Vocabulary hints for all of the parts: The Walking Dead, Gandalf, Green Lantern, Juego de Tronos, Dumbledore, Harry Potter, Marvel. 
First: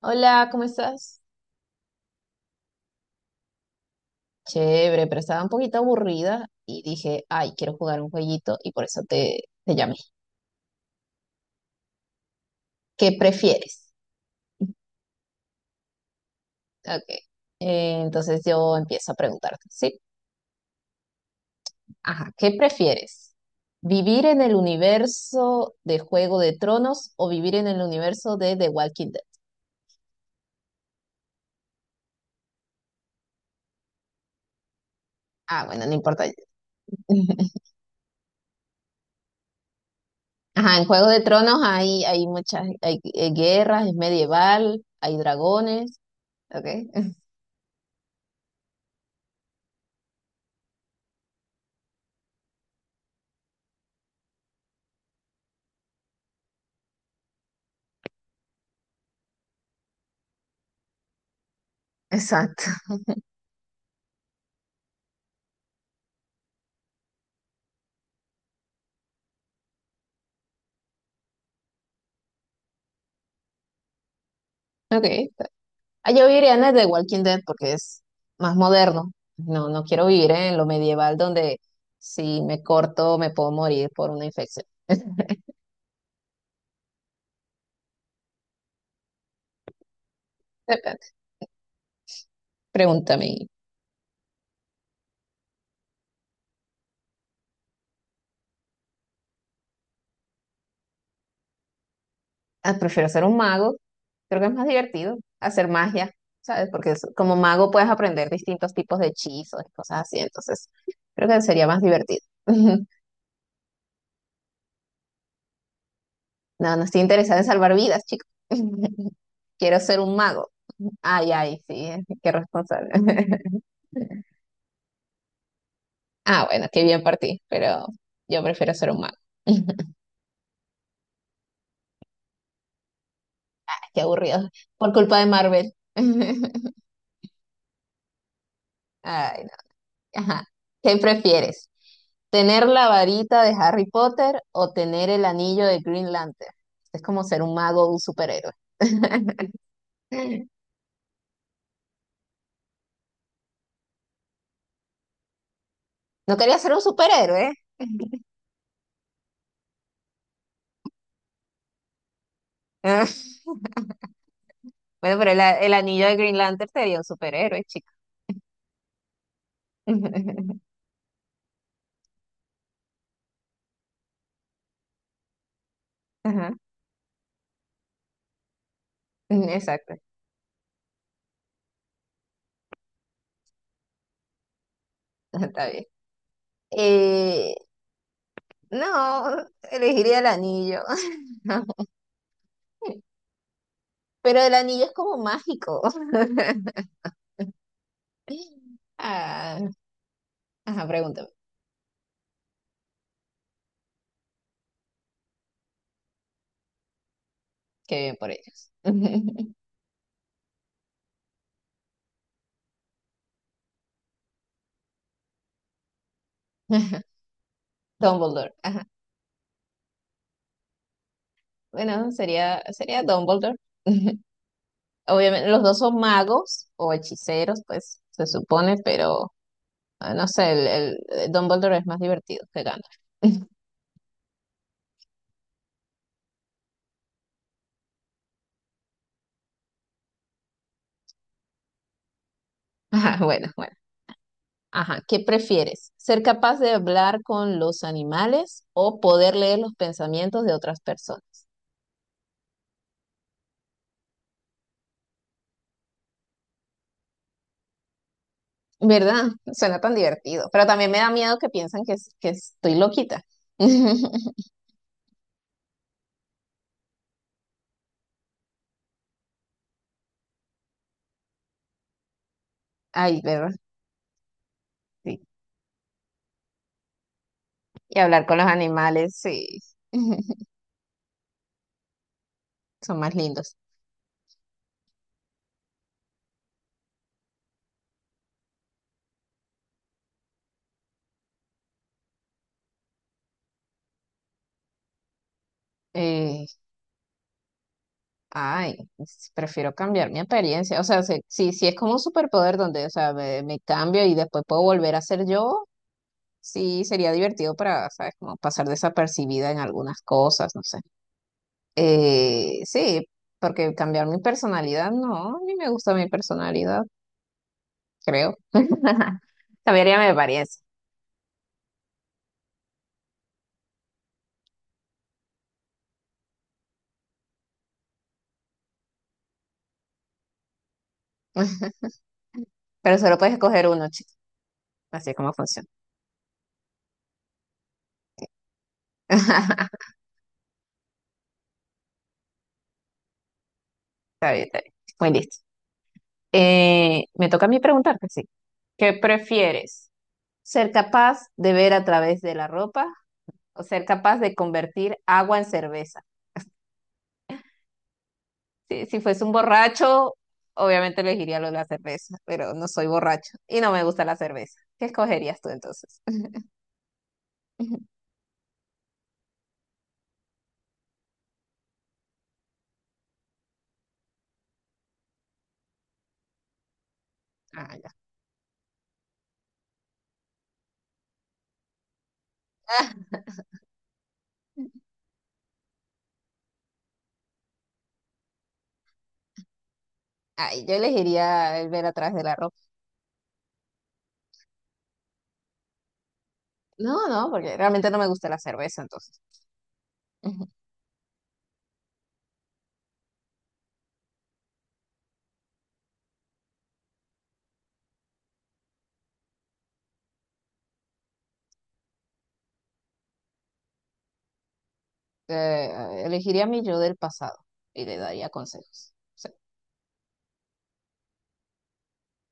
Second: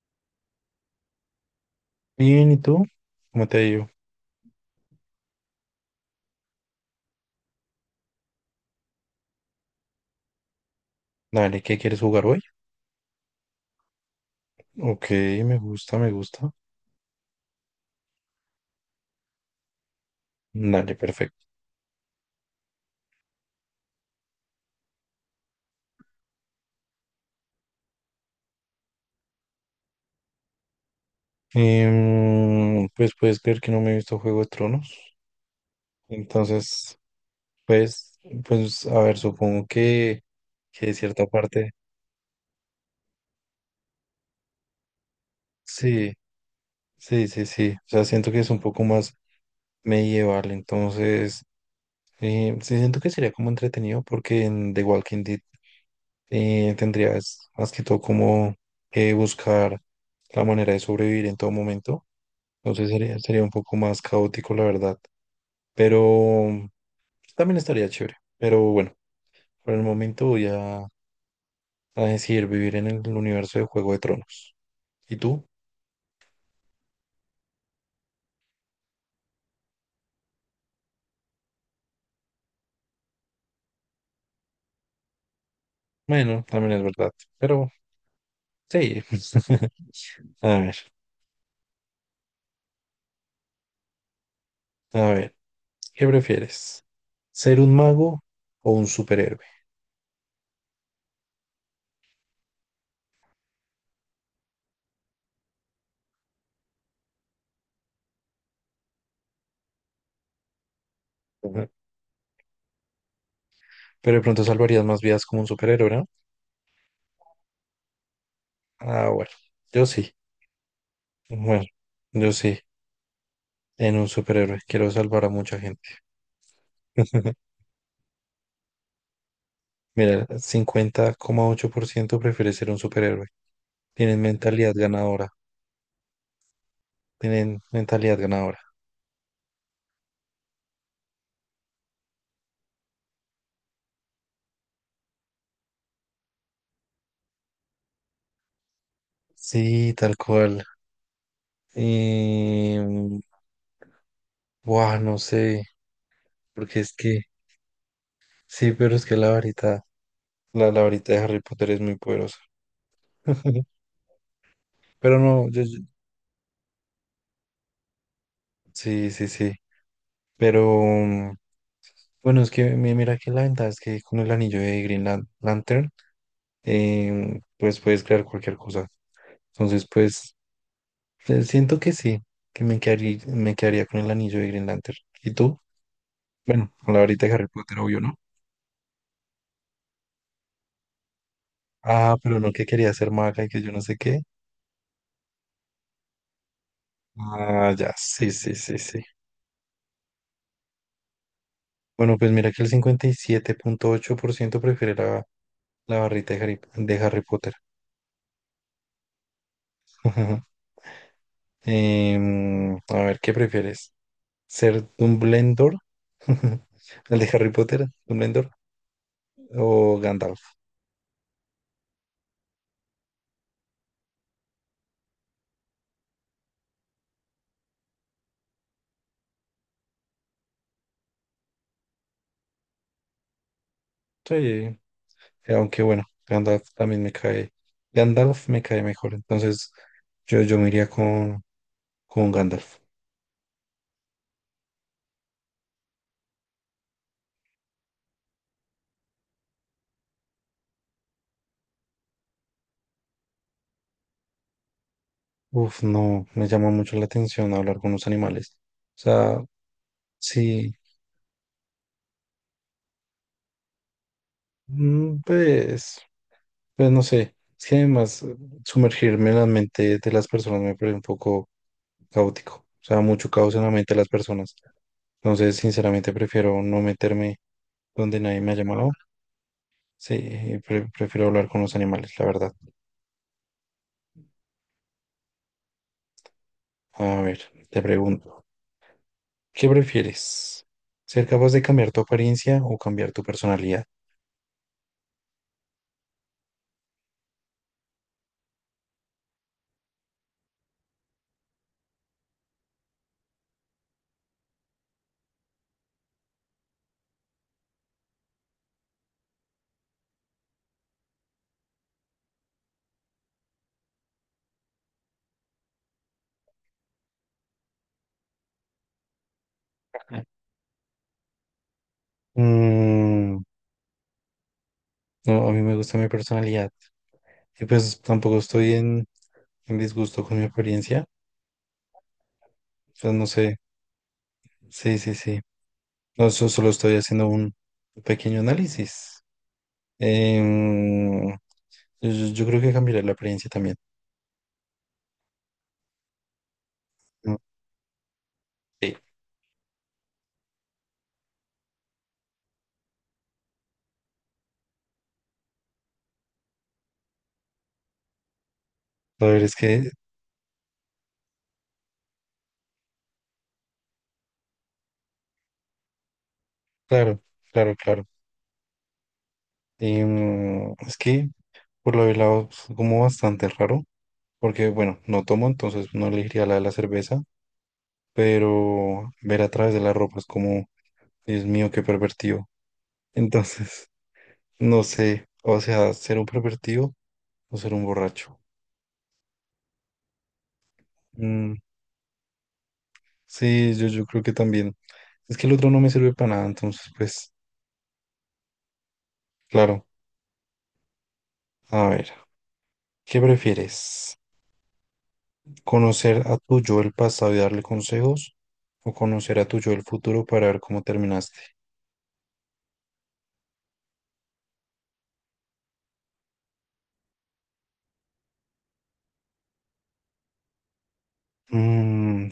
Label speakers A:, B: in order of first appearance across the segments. A: Hola, ¿cómo estás?
B: Bien, ¿y tú? ¿Cómo te digo?
A: Chévere, pero estaba un poquito aburrida y dije, ay, quiero jugar un jueguito y por eso te llamé.
B: Dale, ¿qué quieres jugar hoy?
A: ¿Qué prefieres?
B: Ok, me gusta, me gusta.
A: Ok. Entonces yo empiezo a preguntarte, ¿sí?
B: Dale, perfecto.
A: Ajá, ¿qué prefieres? ¿Vivir en el universo de Juego de Tronos o vivir en el universo de The Walking Dead?
B: Pues puedes creer que no me he visto Juego de Tronos.
A: Ah, bueno, no importa.
B: Entonces, pues, pues, a ver, supongo
A: Ajá, en
B: que de
A: Juego de
B: cierta
A: Tronos
B: parte,
A: hay muchas, hay guerras, es medieval, hay dragones.
B: sí,
A: Ok,
B: sí, sí, sí. O sea, siento que es un poco más medieval. Entonces, sí, siento que sería como entretenido porque en The Walking Dead tendrías más que todo como que buscar la manera de sobrevivir en todo momento.
A: exacto.
B: No sé, sería, sería un poco más caótico, la verdad. Pero también estaría chévere. Pero bueno, por el momento voy a decidir vivir en el universo de Juego de Tronos.
A: Ok.
B: ¿Y tú?
A: Ah, yo viviría en el de Walking Dead porque es más moderno. No, no quiero vivir en lo medieval donde si me corto me puedo morir por una infección.
B: Bueno, también es verdad. Pero sí. A ver,
A: Depende. Pregúntame.
B: a ver, ¿qué prefieres? ¿Ser un mago o un superhéroe?
A: Ah, prefiero ser un mago. Creo que es más divertido hacer magia, ¿sabes? Porque como mago puedes aprender distintos tipos de hechizos y cosas así. Entonces, creo que sería
B: Ujú.
A: más divertido.
B: Pero de pronto salvarías más vidas como un superhéroe, ¿no?
A: No, no estoy interesada en salvar vidas, chicos.
B: Ah, bueno,
A: Quiero
B: yo
A: ser
B: sí.
A: un mago. Ay, ay,
B: Bueno,
A: sí, qué
B: yo sí.
A: responsable.
B: En un superhéroe. Quiero salvar a mucha gente.
A: Ah, bueno, qué bien por ti, pero yo prefiero ser un mago.
B: Mira, 50,8% prefiere ser un superhéroe.
A: Qué
B: Tienen
A: aburrido.
B: mentalidad
A: Por culpa de
B: ganadora.
A: Marvel.
B: Tienen mentalidad ganadora.
A: Ay, no. Ajá. ¿Qué prefieres? ¿Tener la varita de Harry Potter o tener el anillo de Green Lantern? Es como ser un mago o un superhéroe.
B: Sí, tal cual. Y... Buah, no sé.
A: No quería ser un
B: Porque es que...
A: superhéroe.
B: Sí, pero es que la varita... La varita de Harry Potter es muy poderosa.
A: Bueno,
B: Pero
A: pero el,
B: no, yo-
A: el
B: yo-
A: anillo de Green Lantern sería un superhéroe, chico.
B: sí, sí, sí. Pero bueno, es que mi- mira que la ventaja es que con el anillo de Green Lan- Lantern,
A: Ajá,
B: pues puedes crear cualquier cosa. Entonces,
A: exacto,
B: pues siento que sí, que me quedaría con el anillo de Green Lantern. ¿Y tú?
A: está bien.
B: Bueno, con la varita de Harry
A: Eh,
B: Potter, obvio, ¿no?
A: no, elegiría el anillo.
B: Ah, pero no que quería ser maga y que yo no sé qué.
A: Pero el anillo es como mágico.
B: Ah, ya, sí, sí, sí, sí.
A: Ah, ajá, pregúntame.
B: Bueno, pues mira que el 57,8% prefiere la, la barrita de Harry Potter.
A: Qué bien por ellos.
B: A ver, ¿qué prefieres? ¿Ser Dumbledore? ¿El de Harry Potter? ¿Dumbledore?
A: Dumbledore. Ajá.
B: ¿O Gandalf?
A: Bueno, sería Dumbledore. Obviamente, los dos son magos o hechiceros, pues se supone, pero ah, no sé, el Dumbledore es más divertido que Gandalf.
B: Sí, aunque bueno, Gandalf también me cae. Gandalf me cae mejor. Entonces, yo me iría con Gandalf.
A: Ajá, bueno, bueno. Ajá, ¿qué prefieres? ¿Ser capaz de hablar con los animales o poder leer los pensamientos de otras personas?
B: Uf, no, me llama mucho la atención hablar con los animales. O
A: ¿Verdad?
B: sea,
A: Suena tan divertido, pero
B: sí,
A: también me da miedo que piensan que, que estoy loquita.
B: pues, pues no sé. Es que además, sumergirme en la mente de las personas me parece un poco caótico. O sea,
A: Ay,
B: mucho
A: ¿verdad?
B: caos en la mente de las personas.
A: Sí.
B: Entonces, sinceramente, prefiero no meterme
A: Y
B: donde
A: hablar con
B: nadie
A: los
B: me ha llamado.
A: animales, sí,
B: Sí, pre- prefiero hablar con los animales, la verdad.
A: son más lindos.
B: A ver, te pregunto. ¿Qué prefieres? ¿Ser capaz de cambiar tu apariencia o cambiar tu personalidad?
A: Eh, Ay, prefiero cambiar mi apariencia. O sea, si, si es como un superpoder donde, o sea, me cambio y después puedo volver a ser yo, sí sería divertido para, ¿sabes? Como pasar desapercibida en algunas cosas, no sé. Eh, sí, porque cambiar mi personalidad, no, a mí me gusta mi personalidad. Creo. Cambiaría mi apariencia.
B: Mm, no, a mí me gusta mi personalidad. Y pues tampoco estoy en disgusto con mi apariencia.
A: Pero
B: Pues
A: solo
B: no
A: puedes
B: sé.
A: escoger uno, chico.
B: Sí,
A: Así
B: sí,
A: es como
B: sí.
A: funciona.
B: No, so- solo estoy haciendo un pequeño análisis.
A: Está
B: Em, yo, yo- yo creo que cambiaré la apariencia también.
A: bien, está bien. Muy listo. Me
B: Mm,
A: toca a mí preguntarte, sí. ¿Qué
B: sí.
A: prefieres? ¿Ser capaz de ver a través de la ropa o ser capaz de convertir agua en cerveza? Si, si fuese
B: A
A: un
B: ver, es que,
A: borracho, obviamente elegiría lo de la cerveza, pero no soy borracho y no me gusta la cerveza. ¿Qué escogerías tú entonces?
B: claro, claro, claro. Es que por lo del lado, es como bastante raro. Porque, bueno, no tomo, entonces no elegiría la de la cerveza,
A: Ah, ya.
B: pero ver a través de la ropa es como, Dios mío, qué pervertido. Entonces, no sé, o sea, ser un pervertido o ser un borracho.
A: Ay, yo
B: Mm,
A: elegiría el ver a través de la ropa.
B: sí, yo creo que también. Es que el otro no me sirve para nada, entonces,
A: No, no,
B: pues,
A: porque realmente no me gusta la cerveza, entonces.
B: claro.
A: Ujú.
B: A ver, ¿qué prefieres? ¿Conocer a tu yo del pasado y darle consejos? ¿O conocer a tu yo del futuro para ver cómo terminaste?
A: Elegiría a mi yo del pasado y le daría consejos. Sí,
B: Mm,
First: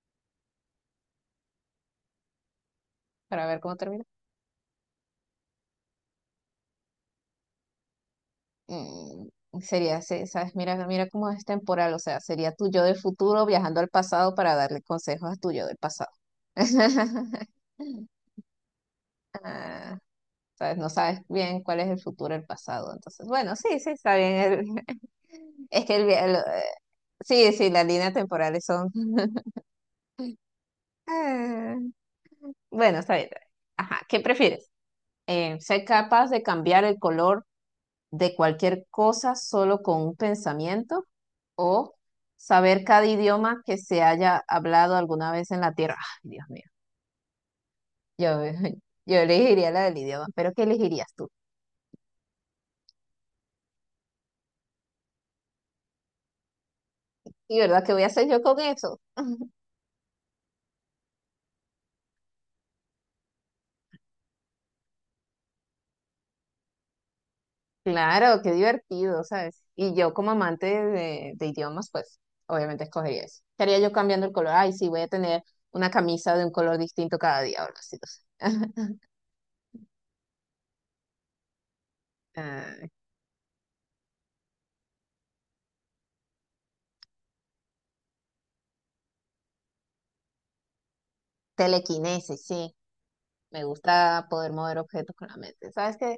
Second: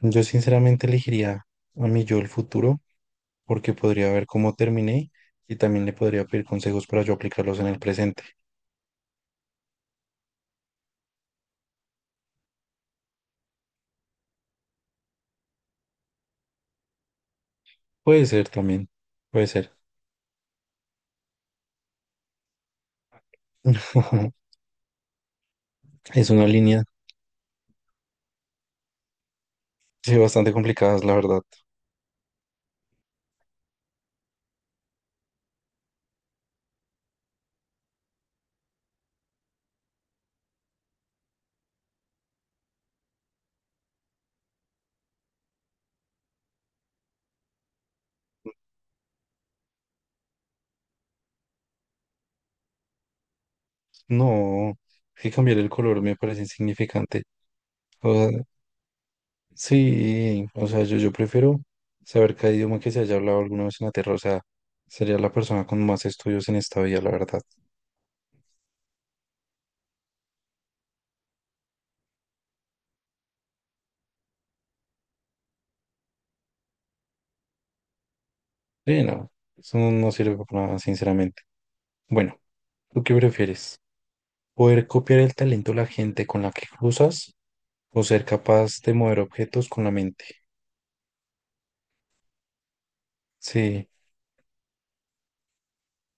B: yo sinceramente elegiría a mi yo del futuro
A: para ver
B: porque
A: cómo termina.
B: podría ver cómo terminé y también le podría pedir consejos para yo aplicarlos en el presente.
A: Mm, sería, ese, ¿sabes? Mira, mira cómo es temporal, o sea, sería tu yo del futuro viajando al pasado para darle consejos a tu yo del pasado.
B: Puede ser también, puede ser.
A: Ah, ¿sabes? No sabes bien cuál es el futuro del pasado, entonces, bueno, sí, sí, está bien. el- es que
B: Es una línea,
A: sí, sí, las líneas temporales son...
B: sí, bastante complicada, la verdad.
A: Ah. Bueno, está bien. Está bien. Ajá, ¿qué prefieres? ¿Ser capaz de cambiar el color de cualquier cosa solo con un pensamiento? ¿O saber cada idioma que se haya hablado alguna vez en la Tierra? Ay, Dios mío, yo, yo elegiría la del idioma, pero ¿qué elegirías tú?
B: No, que cambiar el color me parece insignificante.
A: ¿Y verdad qué voy a
B: O
A: hacer
B: sea,
A: yo con eso?
B: sí, o sea, yo prefiero saber cada idioma que se haya hablado alguna vez en la Tierra. O sea, sería la persona con más estudios en esta vida, la verdad.
A: Claro, qué divertido, ¿sabes? Y yo como amante de idiomas, pues obviamente escogería eso. ¿Qué haría yo cambiando el color? Ay, sí, voy a tener una camisa de un color distinto cada día, o algo así, no sé.
B: Sí, no, eso no, no sirve para nada, sinceramente. Bueno,
A: Ah,
B: ¿tú qué prefieres? Poder copiar el talento de la gente con la que cruzas o ser capaz de mover objetos con la mente.
A: telequinesis, sí. Me
B: Sí,
A: gusta poder mover objetos con la mente. ¿Sabes qué?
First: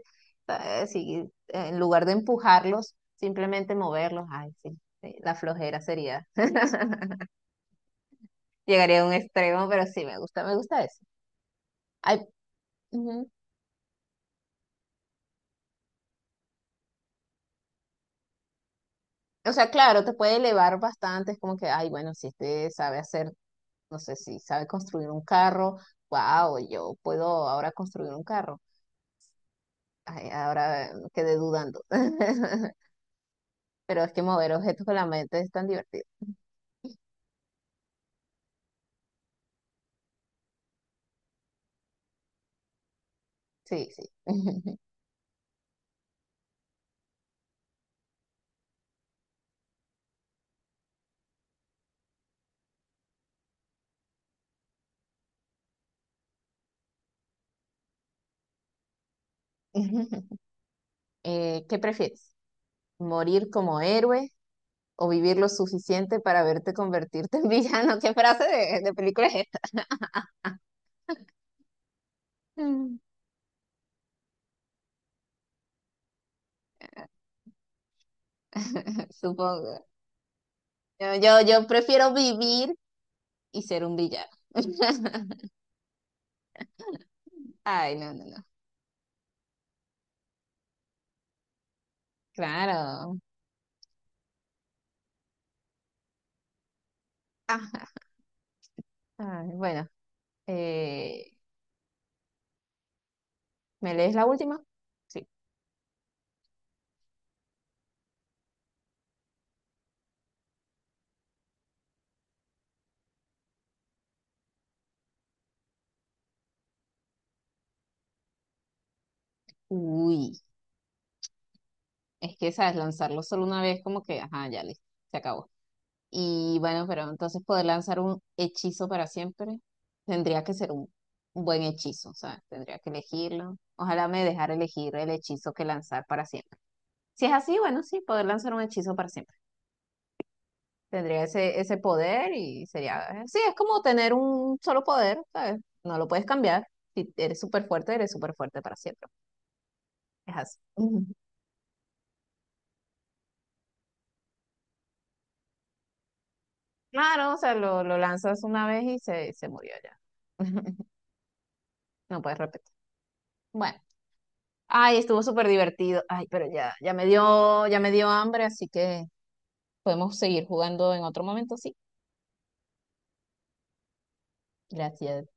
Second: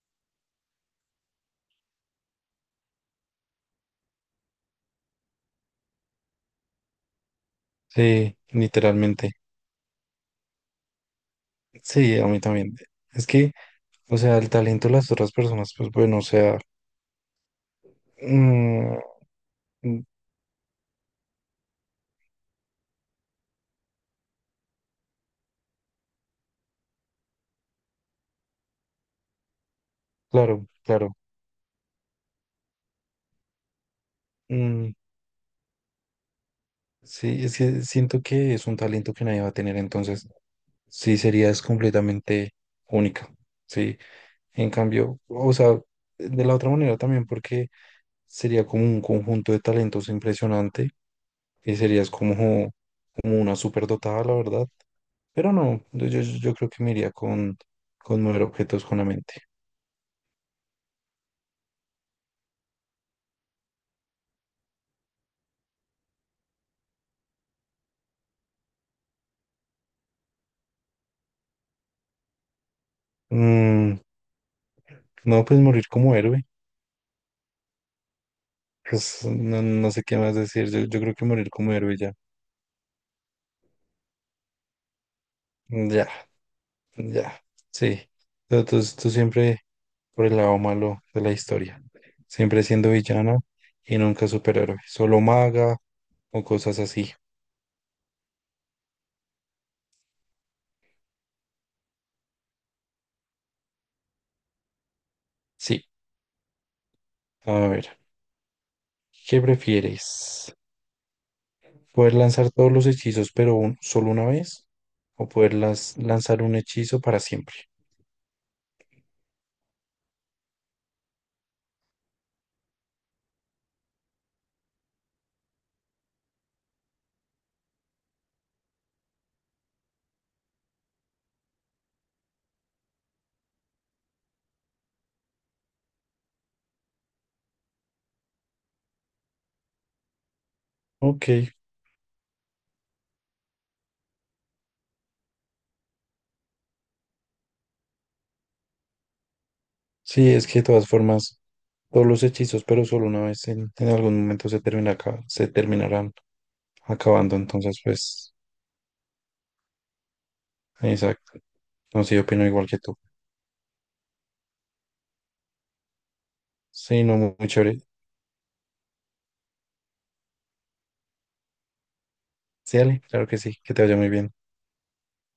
A: Sí, en lugar de empujarlos, simplemente moverlos. Ay, sí. Sí, la flojera sería.
B: sí,
A: Llegaría a un
B: literalmente.
A: extremo, pero sí, me gusta eso.
B: Sí,
A: Ay,
B: a mí también. Es
A: ujú.
B: que, o sea, el talento de las otras personas, pues bueno, o sea, mm,
A: O sea, claro,
B: mm,
A: te puede elevar bastante. Es como que, ay, bueno, si este sabe hacer, no sé, si sabe construir un carro, wow, yo puedo ahora construir un carro. Ay,
B: claro,
A: ahora
B: claro.
A: quedé dudando. Pero es que mover objetos
B: Mm,
A: con la mente es tan divertido.
B: sí, es que siento que es un talento que nadie va a tener, entonces sí serías completamente única.
A: Sí,
B: Sí,
A: sí.
B: en cambio, o sea, de la otra manera también, porque sería como un conjunto de talentos impresionante que serías como, como una superdotada, la verdad. Pero no, yo- yo creo que me iría con mover objetos con la mente.
A: ¿Qué prefieres? ¿Morir como héroe o vivir lo suficiente para verte convertirte en villano? ¿Qué frase de película es esta? Mm.
B: Mm, no, pues morir como héroe. Pues no,
A: Supongo.
B: no sé qué más decir. Yo creo
A: Yo,
B: que
A: yo,
B: morir
A: yo
B: como héroe ya.
A: prefiero vivir y ser un villano.
B: Ya, ya.
A: Ay,
B: Sí.
A: no, no, no.
B: Tú- tú siempre por el lado malo de la historia. Siempre siendo
A: Claro.
B: villana y nunca superhéroe. Solo maga o cosas así.
A: Ajá. Ay, bueno, eh, ¿me lees la última? Sí.
B: Sí. A ver, ¿qué prefieres? Poder lanzar todos los hechizos, pero un- solo una vez, o poder las- lanzar un hechizo para siempre.
A: Uy, es que sabes, lanzarlo solo una vez, como que, ajá, ya listo, se acabó. Y bueno, pero entonces poder lanzar un hechizo para siempre tendría que ser un buen hechizo, o sea, tendría que elegirlo. Ojalá me dejara elegir el hechizo que lanzar para siempre. Si es así, bueno, sí, poder lanzar un hechizo para siempre. Tendría
B: Ok,
A: ese, ese poder y sería, sí, es como tener un solo poder, ¿sabes? No lo puedes cambiar. Si eres súper fuerte, eres súper fuerte para siempre.
B: sí,
A: Es
B: es
A: así.
B: que de todas
A: Ujú.
B: formas, todos los hechizos, pero solo una vez en algún momento se termina, acá- se terminarán
A: Claro,
B: acabando.
A: o sea,
B: Entonces,
A: lo
B: pues,
A: lanzas una vez y se murió ya.
B: exacto. No sé,
A: No
B: yo
A: puedes
B: opino igual
A: repetir.
B: que tú.
A: Bueno. Ay, estuvo súper divertido. Ay, pero ya,
B: Sí, no, muy muy
A: ya
B: chévere.
A: me dio hambre, así que podemos seguir jugando en otro momento, sí.
B: Sí, dale, claro que sí, que te vaya muy bien.
A: Gracias.